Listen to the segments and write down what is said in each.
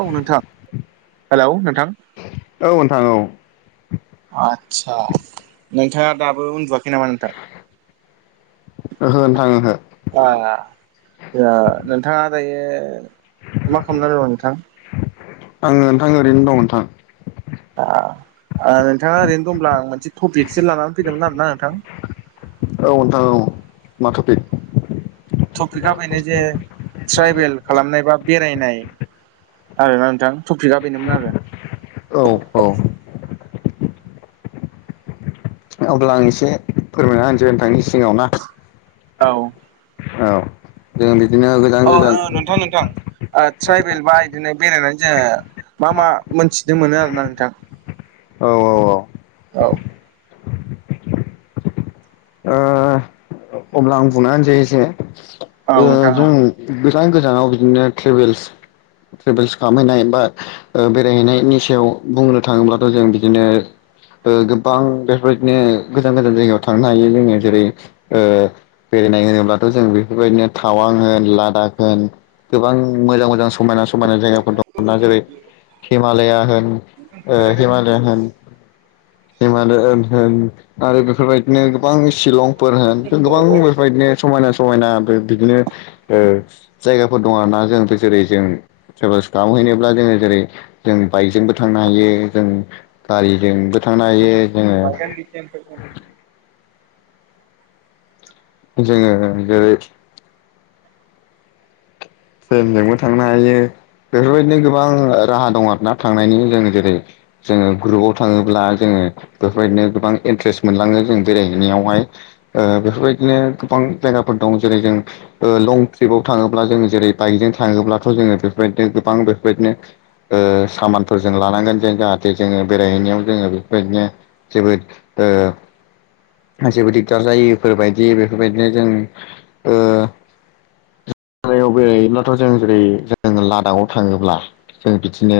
औ नोंथां हेल' नोंथां औ नोंथां औ आदसा नोंथाङा दाबो उन्दुवाखै नामा नोंथां ओहो नोंथां ओहो नोंथाङा दायो मा खालामनानै दङ नोंथां आङो नोंथां ओरैनो दं नोंथां नोंथाङा ओरैनो दंब्ला आं मोनसे टपिकसो लानानै फैदोंमोन आरोना नोंथां औ नोंथां औ मा थपिक टपिका बेनो जे ट्राइभेल खालामनाय बा बेरायनाय आरोना नोंथां टपिका बेनोमोन आरो औ - औ अब्ला आं एसे फोरमायना होनसै नोंथांनि सिगाङाव ना औ औ जों बिदि अ नोंथां नोंथां ट्राइबेल बा बिदिनो बेरायनानै जोङो मा मा मोनथिनो मोनो आरोना नोंथां औ -औ -औ औ अब्ला आं बुंनानै जायो जे औ नोंथां जों गोजान गोजानाव बिदिनो ट्रेभेल्स ट्रेभेल्स खालामहैनाय बा बेरायहैनायनि सायाव बुंनो थाङोब्लाथ' जों बिदिनो गोबां बेफोरबायदिनो गोजान- गोजान जायगायाव थांनो हायो जोङो जेरै बेरायनाय होनोब्लाथ' जों बेफोरबायदिनो थावां होन लादाख होन गोबां मोजां- मोजां समायना -समायना जायगा दा जेरै हिमालया होन हिमालयान होन हिमालयान होन आरो बेफोरबायदिनो गोबां शिलंफोर होन गोबां बेफोर बिदिनो समायना- समायना बे बिदिनो जायगाफोर दं आरोना जों जेरै जों ट्रेभेलस खालाम हैनोब्ला जोङो जेरै जों बाइकजोंबो थांनो हायो जों गारिजोंबो थांनो हायो जोङो औ जोङो ट्रेनजोंबो थांनो हायो बेफोरबायदिनो गोबां राहा दं आरोना थांनायनि जों जेरै जोङो ग्रुपआव थाङोब्ला जोङो। बेफोरबायदिनो गोबां इन्ट्रेस्ट मोनलाङो जों बेरायहैनायावहाय ओ बेफोरबायदिनो गोबां जायगाफोर दं जेरै जों ओ लं ट्रिपाव थाङोब्ला जों जेरै बाइकजों थाङोब्लाथ' जोङो बेफोरबायदिनो गोबां बेफोरबायदिनो ओ सामानफोरजों लानांगोन जों जाहाथे जोङो बेरायहैनायाव जोङो बेफोरबायदिनो जोबोद ओ जेबो दिगदार जायिफोरबायदि बेफोरबायदिनो जों ओ याव बेराइहैयोब्लाथ' जों जेरै जों लादाखाव थाङोब्ला जों बिदिनो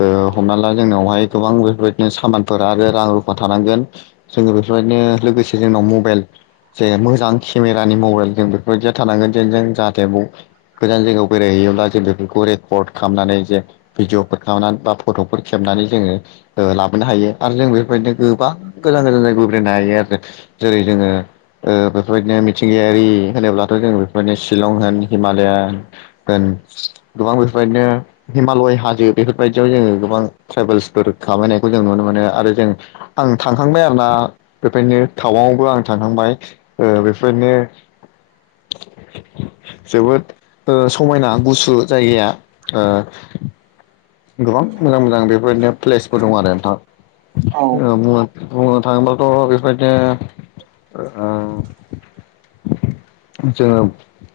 ओ हमना ला जोंनावहाय गोबां बेफोरबायदिनो सामानफोर आरो रां रुफा थानांगोन जोङो बेफोरबाय नो लोगोसे जोंनाव मबेल जे मोजां खेमेरानि मबाइल जों बेफोरबायदिया थानांगोन जेन जों जाहाथे ब गोजान जायगायाव बेरायहैयोब्ला जों बेफोरखौ रेकर्ड खालामनानै जे भिडिअफोर खालामनानै बा फट'फोर खेब नानै जोङो ओ लाबोनो हायो आरो जों बेफोरबायदिनो गोबां गोजान गोजान जायबो बेरायनो हायो आरो द जेरै जोङो ओ बेफोरबायदिनो मिथिंगायारि होनोब्लाथ' जों बेफोरबायदिनो शिलं होन हिमा दा गोन गोबां बेफोरबायदिनो हिमालय हाजो बेफोरबायदियाव जोङो गोबां ट्रेभेल्सफोर खामायनायखौ जों नुनो मोनो आरो जों आं थांखांबाय आरोना बेबायदिनो थाव आवबो आं थांखांबाय ओ बेफोरनो जोबोद ओ समायना गुसु जायगाया ओ गोबां मोजां मोजां बेफोरबादिनो प्लेसफोर दं आरो औ नोंथां ओम बुंनो थाङोबाथ' बेफोरबायदिनो ओ [inaudible] जोङो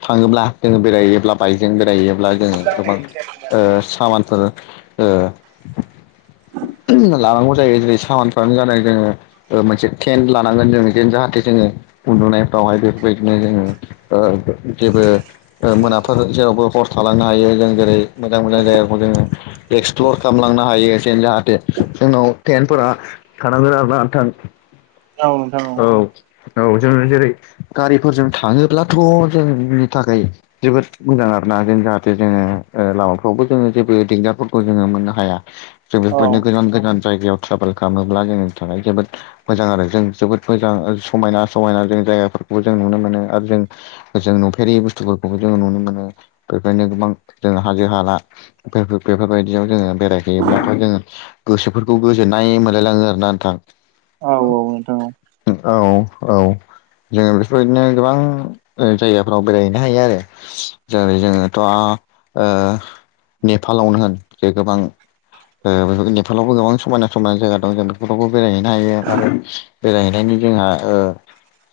थाङोब्ला जोङो बेरायहैयोब्ला बाइकजों बेरायहैयोब्ला औ जोङो नोंथां गोबां ओ सामानफोर ओ [inaudible] लानांगौ जायो जेरै सामानफ्रानो जानाय जोङो ओ मोनसे टेन्ड लानांगोन जों इदिनो जाहाथे जोङो उन्दुनायफ्रावहाय बेफोरबायदिनो जोङो ओ जेबो ओ मोनाफोर जेरावबो हर थालांनो हायो जों जेरै मोजां मोजां जायगाखौ जोङो एक्सप्लर खालामलांनो हायो जेन जाहाथे जोंनाव टेन्टफोरा थानांगोन आरोना नोंथां। औ। औ जोङो जेरै गारिफोरजों थाङोब्लाथ' जोंनि थाखाय जोबोद मोजां आरो ना। जों जाहाथे जोङो ओ लामाफ्रावबो जोङो जेबो दिगदार फोरखौ जोङो मोननो हाया जों औ बेफोरनि गोजान गोजान जायगायाव ट्राभोल खालामोब्ला जोंनि थाखाय जोबोद मोजां आरो जों जोबोद मोजां समायना समायना जों जायगाफोर बो जों नुनो मोनो आरो जों जों नुफेरि बुस्थुफोरखौबो जों नुनो मोनो बेबायनो गोबां जों हाजो हाला फोरखो बेफोरबायदियाव जोङो बेरायहैयोब्लाथाय' जोङो गोसोफोरखौ गोजोननाय मोनलायलाङो आरोना नोंथां। औ औ नोंथां औ। औ औ। जोङो बेफोरबायदिनो गोबां ओ जायगाफ्राव बेरायहैनो हायो आरो जेरै जोङोथ' ओ नेपालावनो जे गोबां ओ नेपालावबो गोबां समायना समायना जायगा दं जों बेफोरावबो बेरायहैनो हायो आरो बेरायहनायनि जोंहा ओ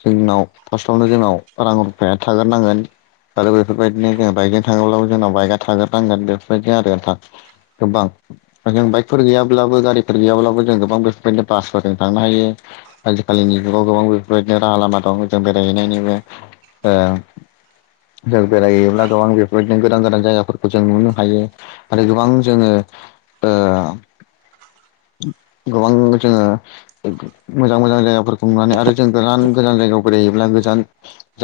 जोंनाव फार्स्टआवनो जोंनाव रां रुफाया थाग्रोनांगोन। आरो बेफोरबायदिनो जों बाइकजों थाङोब्लाबो जोंनाव बाइकआ थागोरनांगोन बेफोरबायदि आरो नोंथां। गोबां जों बाइकफोर गैयाब्लाबो गारिफोर गैयाब्लाबो जों गोबां बेफोरदिनो बासफोरजों थांनो हायो। आजिखालिनि जुगाव गोबां बेफोरबायदिनो राहा लामा दं जों बेरायहैनायनिबो। ओ जों बेरायहैब्ला गोबां बेफोरबायदिनो गोदान गोदान जायगाफोरखौ जों नुनो हायो आरो गोबां जोङो ओ [inaudible] गोबां जोङो मोजां मोजां जायगाफोरखौ नुनानै आरो जों गोजान गोजान जायगायाव बेराइ बेयोब्ला गोजान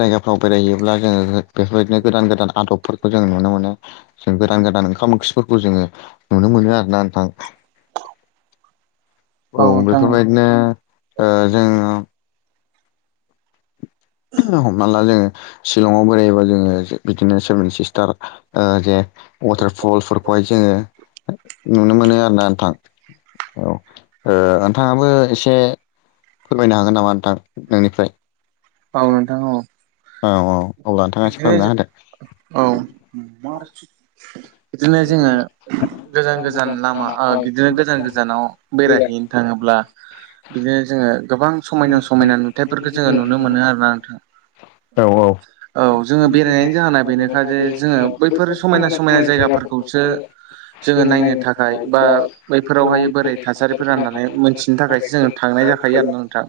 जायगाफ्राव बेरायहैयोब्ला जोङो बेफोरबायदिनो गोदान गोदान आदबफोरखौ जों नुनो मोनो। जों गोदान गोदान ओंखाम ओंख्रिफोरखौ जोङो नुनो मोनो आरोना नोंथां। औ बेफोरबायदिनो ओ जोङो [inaudible] हमना ला जोङो शिलंआव बेरायोबा जोङो बिदिनो सेभेन सिस्टार ओ जे वाटारफलफोरखौ हाय जोङो नुनो मोनो आरो ना नोंथां। औ ओ नोंथाङाबो एसे फोरमायनो हागोन नामा नोंथां नोंनिफ्राय? औ नोंथां औ औ औ अब्ला नोंथाङासि फोरमायना होदो। मार्च बिदिनो जोङो गोजान गोजान लामा ओ बिदिनो गोजान गोजानाव बेरायहैनो थाङोब ब्ला बिदिनो जोङो गोबां समायना समायना नुथथायफोरखौ जोङो नुनो मोनो आरोना नोंथां। औ औ जोङो बेरायनायनि जाहोना बेनोखा जे जोङो बैफोर समायना समायना जाय जायगाफोरखौसो जोङो नायनो थाखाय बा बैफोरावहाय बोरै थासारिफोरा राननानै मोनथिनो थाखायसो जोङो थां नाय जाखायो आरो ना नोंथां।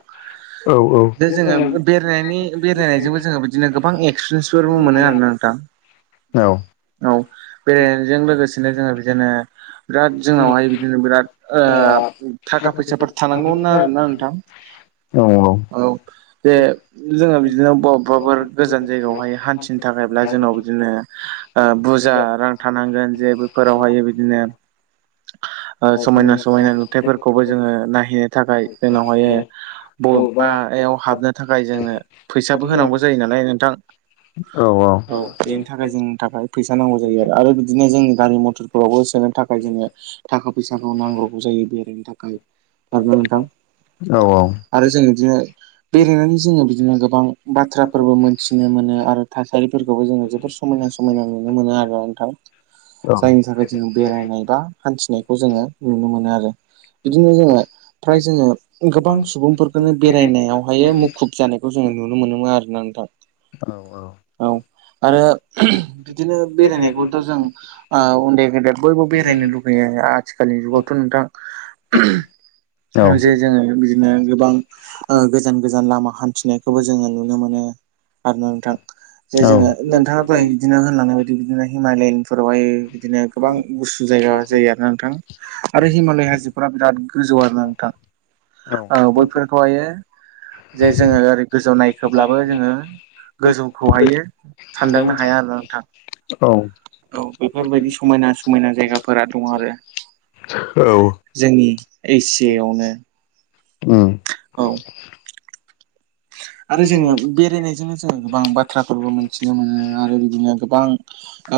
औ औ दा जोङो बेरायनायनि बेरायनायजोंबो जोङो बिदिनो गोबां एक्सपिरियेन्सफोरबो मोनो आरोना नोंथां [inaudible] औ। जों लोगोसेनो जोंङो बिदिनो बिराद जोंनावहाय बिदिनो बिरा ओ थाखा फैसा थानांगौमोन आरोना नोंथां। औ औ औ बेे जोङो बिदिनो अबबा अबबाफोर गोजान जायगायावहाय हान्थिनो थाखायब्ला जोंनाव बिदिनो ओ बुरजा रां'था जे बोफोरावहाय बिदिनो ओ समायना समायना नुथायफोरखौबो जोङो नायहैनो थाखाय जोंनावहायो बबाया हाबनो थाखाय जोंनो फैसाबो होनांगौ जायो नालाय नोंथां। औ बेनि थाखाय जोंनि थाखाय फैसा नांगौ जायो आरो बिदिनो जों गारि मथरफोरावबो सोनो थाखाय जोङनो थाखा फैसाखौ नांग्रौ जायो बेरायनो थाखाय आरो नोंथां औ औ। आरो जों बिदिनो बेरायनानै जोङो बिदिनो गोबां बाथ्राफोरबो मोनथिनो मोनो आरो थास रिफोरखौबो जोङो जोबोर समायना समायना नुनो मोनो आरो नोंथां जायनि थाखाय जोङ बेरायनाय बा हान्थिनायखौ जोङो नुनो मोनो आरो। बिदिनो जोङो फ्राय जोङो गोबां सुबुंफोरखौनो बेरायनायावहायो मुखुब जानायखौ जोङो नुनो मोनोमोन आरोना नोंथां औ औ। [unintelligible] [unintelligible] बिदिनो बेरायनायखौ जों आ उन्दै गेदेर बयबो बेरायनो लुुबैयो आथिखालनि जुगावथ' नोंथां। [inaudible] ओ जे जोङो बिदिनो गोबां ओ गोजान गोजान लामा हान्थिनायखौबो जोङो नुनो मोनो आरो नोंथां जे जोङो नोंथाङा दहाय बिदिनो होनलांनाय बायदि बिदिनो हिमालय फोरावहाय बिदिनो गोबां गुसु जायगा जायो आरो नोंथां। आरो हिमालय हाजोफोरा बिराद गोजौ आरोना नोंथां ओ बयफोरथ'हायो जे जोङो ओरै गोजौ नायखोब्लाबो जोङो गोजौखौहायो सानदांनो हा हाया आरो नोंथां। औ बेफोरबायदि समायना समायना जायगाफोरा दङ आरो जोंनि एसियावनो औ आरो जोङो बेरायनायजोंनो जोङो बां बाथ्राफोरबो मिथिनो मोनो आरो बिदिनो गोबां ओ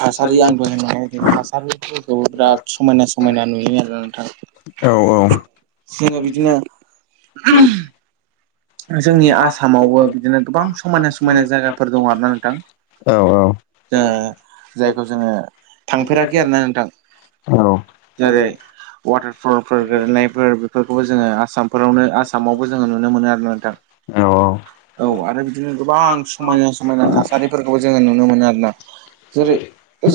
थासारि आं दहाय होनलांनाय बादि थासारिफोरखौ बिराद समायना समायना नुयो आरो ना नोंथां। औ औ। जोङो बिदिनो जोंनि आसामावबो बिदिनो गोबां समायना समायना जायगाफोर दं आरो ना नोंथां। औ ओ जायखौ जोङो थांफेराखै आरोना नोंथां। औ जेरै वाटारफलफोर गेलेनायफोर बेफोरखौबो जोङो आसामफोरावनो आसामावबो जोङो नुनो मोनो आरो। नोंथां औ औ आरो बिदिनो गोबां समायना समायना थासारिफोरखौ जोङो नुनो मोनो आरो ना। जेरै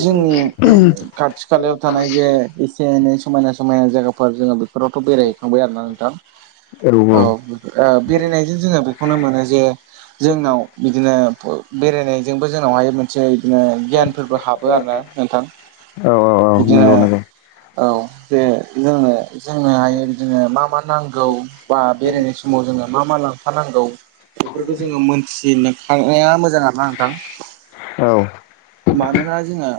जोंनि खाथि खालायाव थानाय जे एसे एनै समायना समायना जायगाफोर जों बेफोरावथ' बेरायहैखांबाय आरोना नोंथां औ ओ बेरायनायजों जोङो बेखौनो मोनो जे जोंनाव बिदिनो बेरायनायजोंबो जोंनावहाय मोन से बिदिनो गियानफोरबो हाबो आरोना नोंथां। औ औ बिदिनो नंगौ नंगौ औ जे जोंनो जोंनो हायो जोङो मा मा नांगौ बा बेरायनाय समाव जोङो मा मा लांफानांगौ बेफोरखौ जोङो मोनथि नो खानाया मोजां आरो ना नोंथां। औ। मानोना जोङो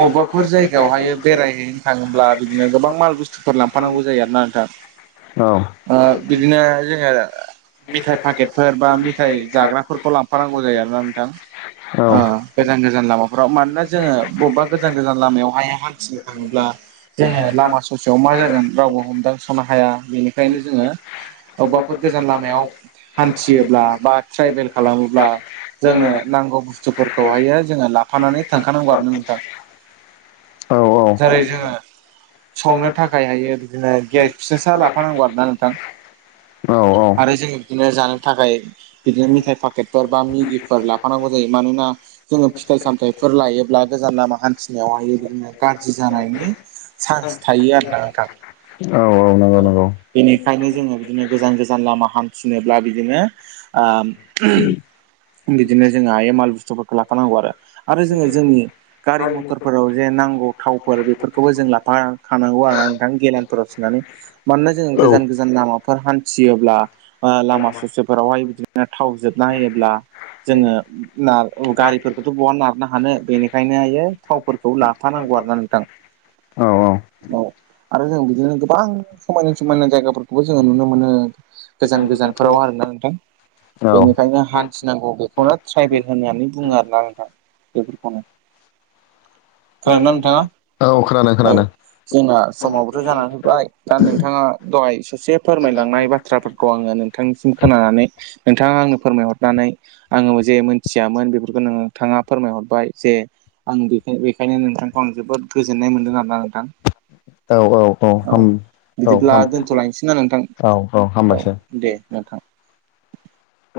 बबेबाफोर जायगायावहाय बेरायहैनो थाङोब्ला बिदिनो गोबां माल बुस्थुफोर लांफानांगौ जायो आरोना नोंथां। ओ बिदिनो जोङो मिथाइ पाकेटफोर बा मिथाइ जाग्राफोरखौ लांफानांगौ जायो आरोना नोंथां ओ गोजान गोजान लामाफोराव मानोना जोङो बबेबा गोजान गोजान लामायावहाय हान्थिनो थाङोब्ला जे लामा ससेयाव मा जागोन रावबो हमदांसनो हाया बेनिखायनो जोङो अबेबा फोर लामायाव हान्थियोब्ला बा ट्राइभेल खालामोब्ला जोंनो नांगौ बुस्थुफोरखौ बाहायो जोङो लाफानानै थांखानांगौ आरो ना नोंथां औ औ नंगौ औ जेरै जोङो संनो थाखाय हायो बिदिनो गेस फिसासा लाफानांगौ आरो ना नोंथां। औ औ आरो जों बिदिनो जानो थाखाय बिदिनो मिथाइ पाकेटफोर बा मेगिफोर लाफानांगौ जायो मानोना जोङो फिथाइ सामथायाइफोर लायोब्ला गोजान लामा हान्थिनायाव हायो जोङो गाज्रि जानायनि चान्स थायो आरो ना नोंथां बेनिखायनो जोङो बिदिनो गोजान गोजान लामा हान्थिनोब्ला बिदिनो ओ बिदिनो जों हायो माल बुस्थुफोरखौ लाफानांगौ आरो आरो जोङो जोंनि गारि मथरफोराव जेन नांगौ थाव फोर बेफोरखौबो जों लाफा खानांगौ आरो ना नोंथां गेलानफोराव सोनानै मानोना जोङो गोजान गोजान लामाफोर हान्थियोब्ला ओ लामा ससेफोरावहाय बिदिनो थाव जोबना होयोब्ला जोङो नार गारिफोरखौथ' बहा नारनो हानो बेनिखायनो जे थावफोरखौ लाफानांगौ आरो ना नोंथां। औ औ आरो जों बिदिनो गोबां समायना समायना जायगाफोरखौबो जों जोङो नुनो मोनो गोजान गोजान फोराव आरो ना नोंथां। औ बेनिखायनो हान्थिनांगौ बेखौनो ट्रायभेल होननानै बुङो आरोना नोंथां। खोनादों ना नोंथाङा औ खोनादों औ। खोनादों जोंना समावबोथ' जानानै फैबाय दा नोंथाङा दहाय ससे फोरमायलांनाय बाथ्राफोरखौ आङो नोंथांनिसिम खोनानानै नोंथाङा आंनो फोरमायहरना नै आङो जे मोनथियामोन बेफोरखौ नोंथाङा फोरमायहरबाय जे आं बेखाय बेखायनो नोंथांखौ आं जोबोद गोजोननाय मोनदों आरो ना नोंथां। औ औ औ ओम औ बिदिब्ला औ। दोनथ'लायनोसै ना नोंथां औ दे नोंथां।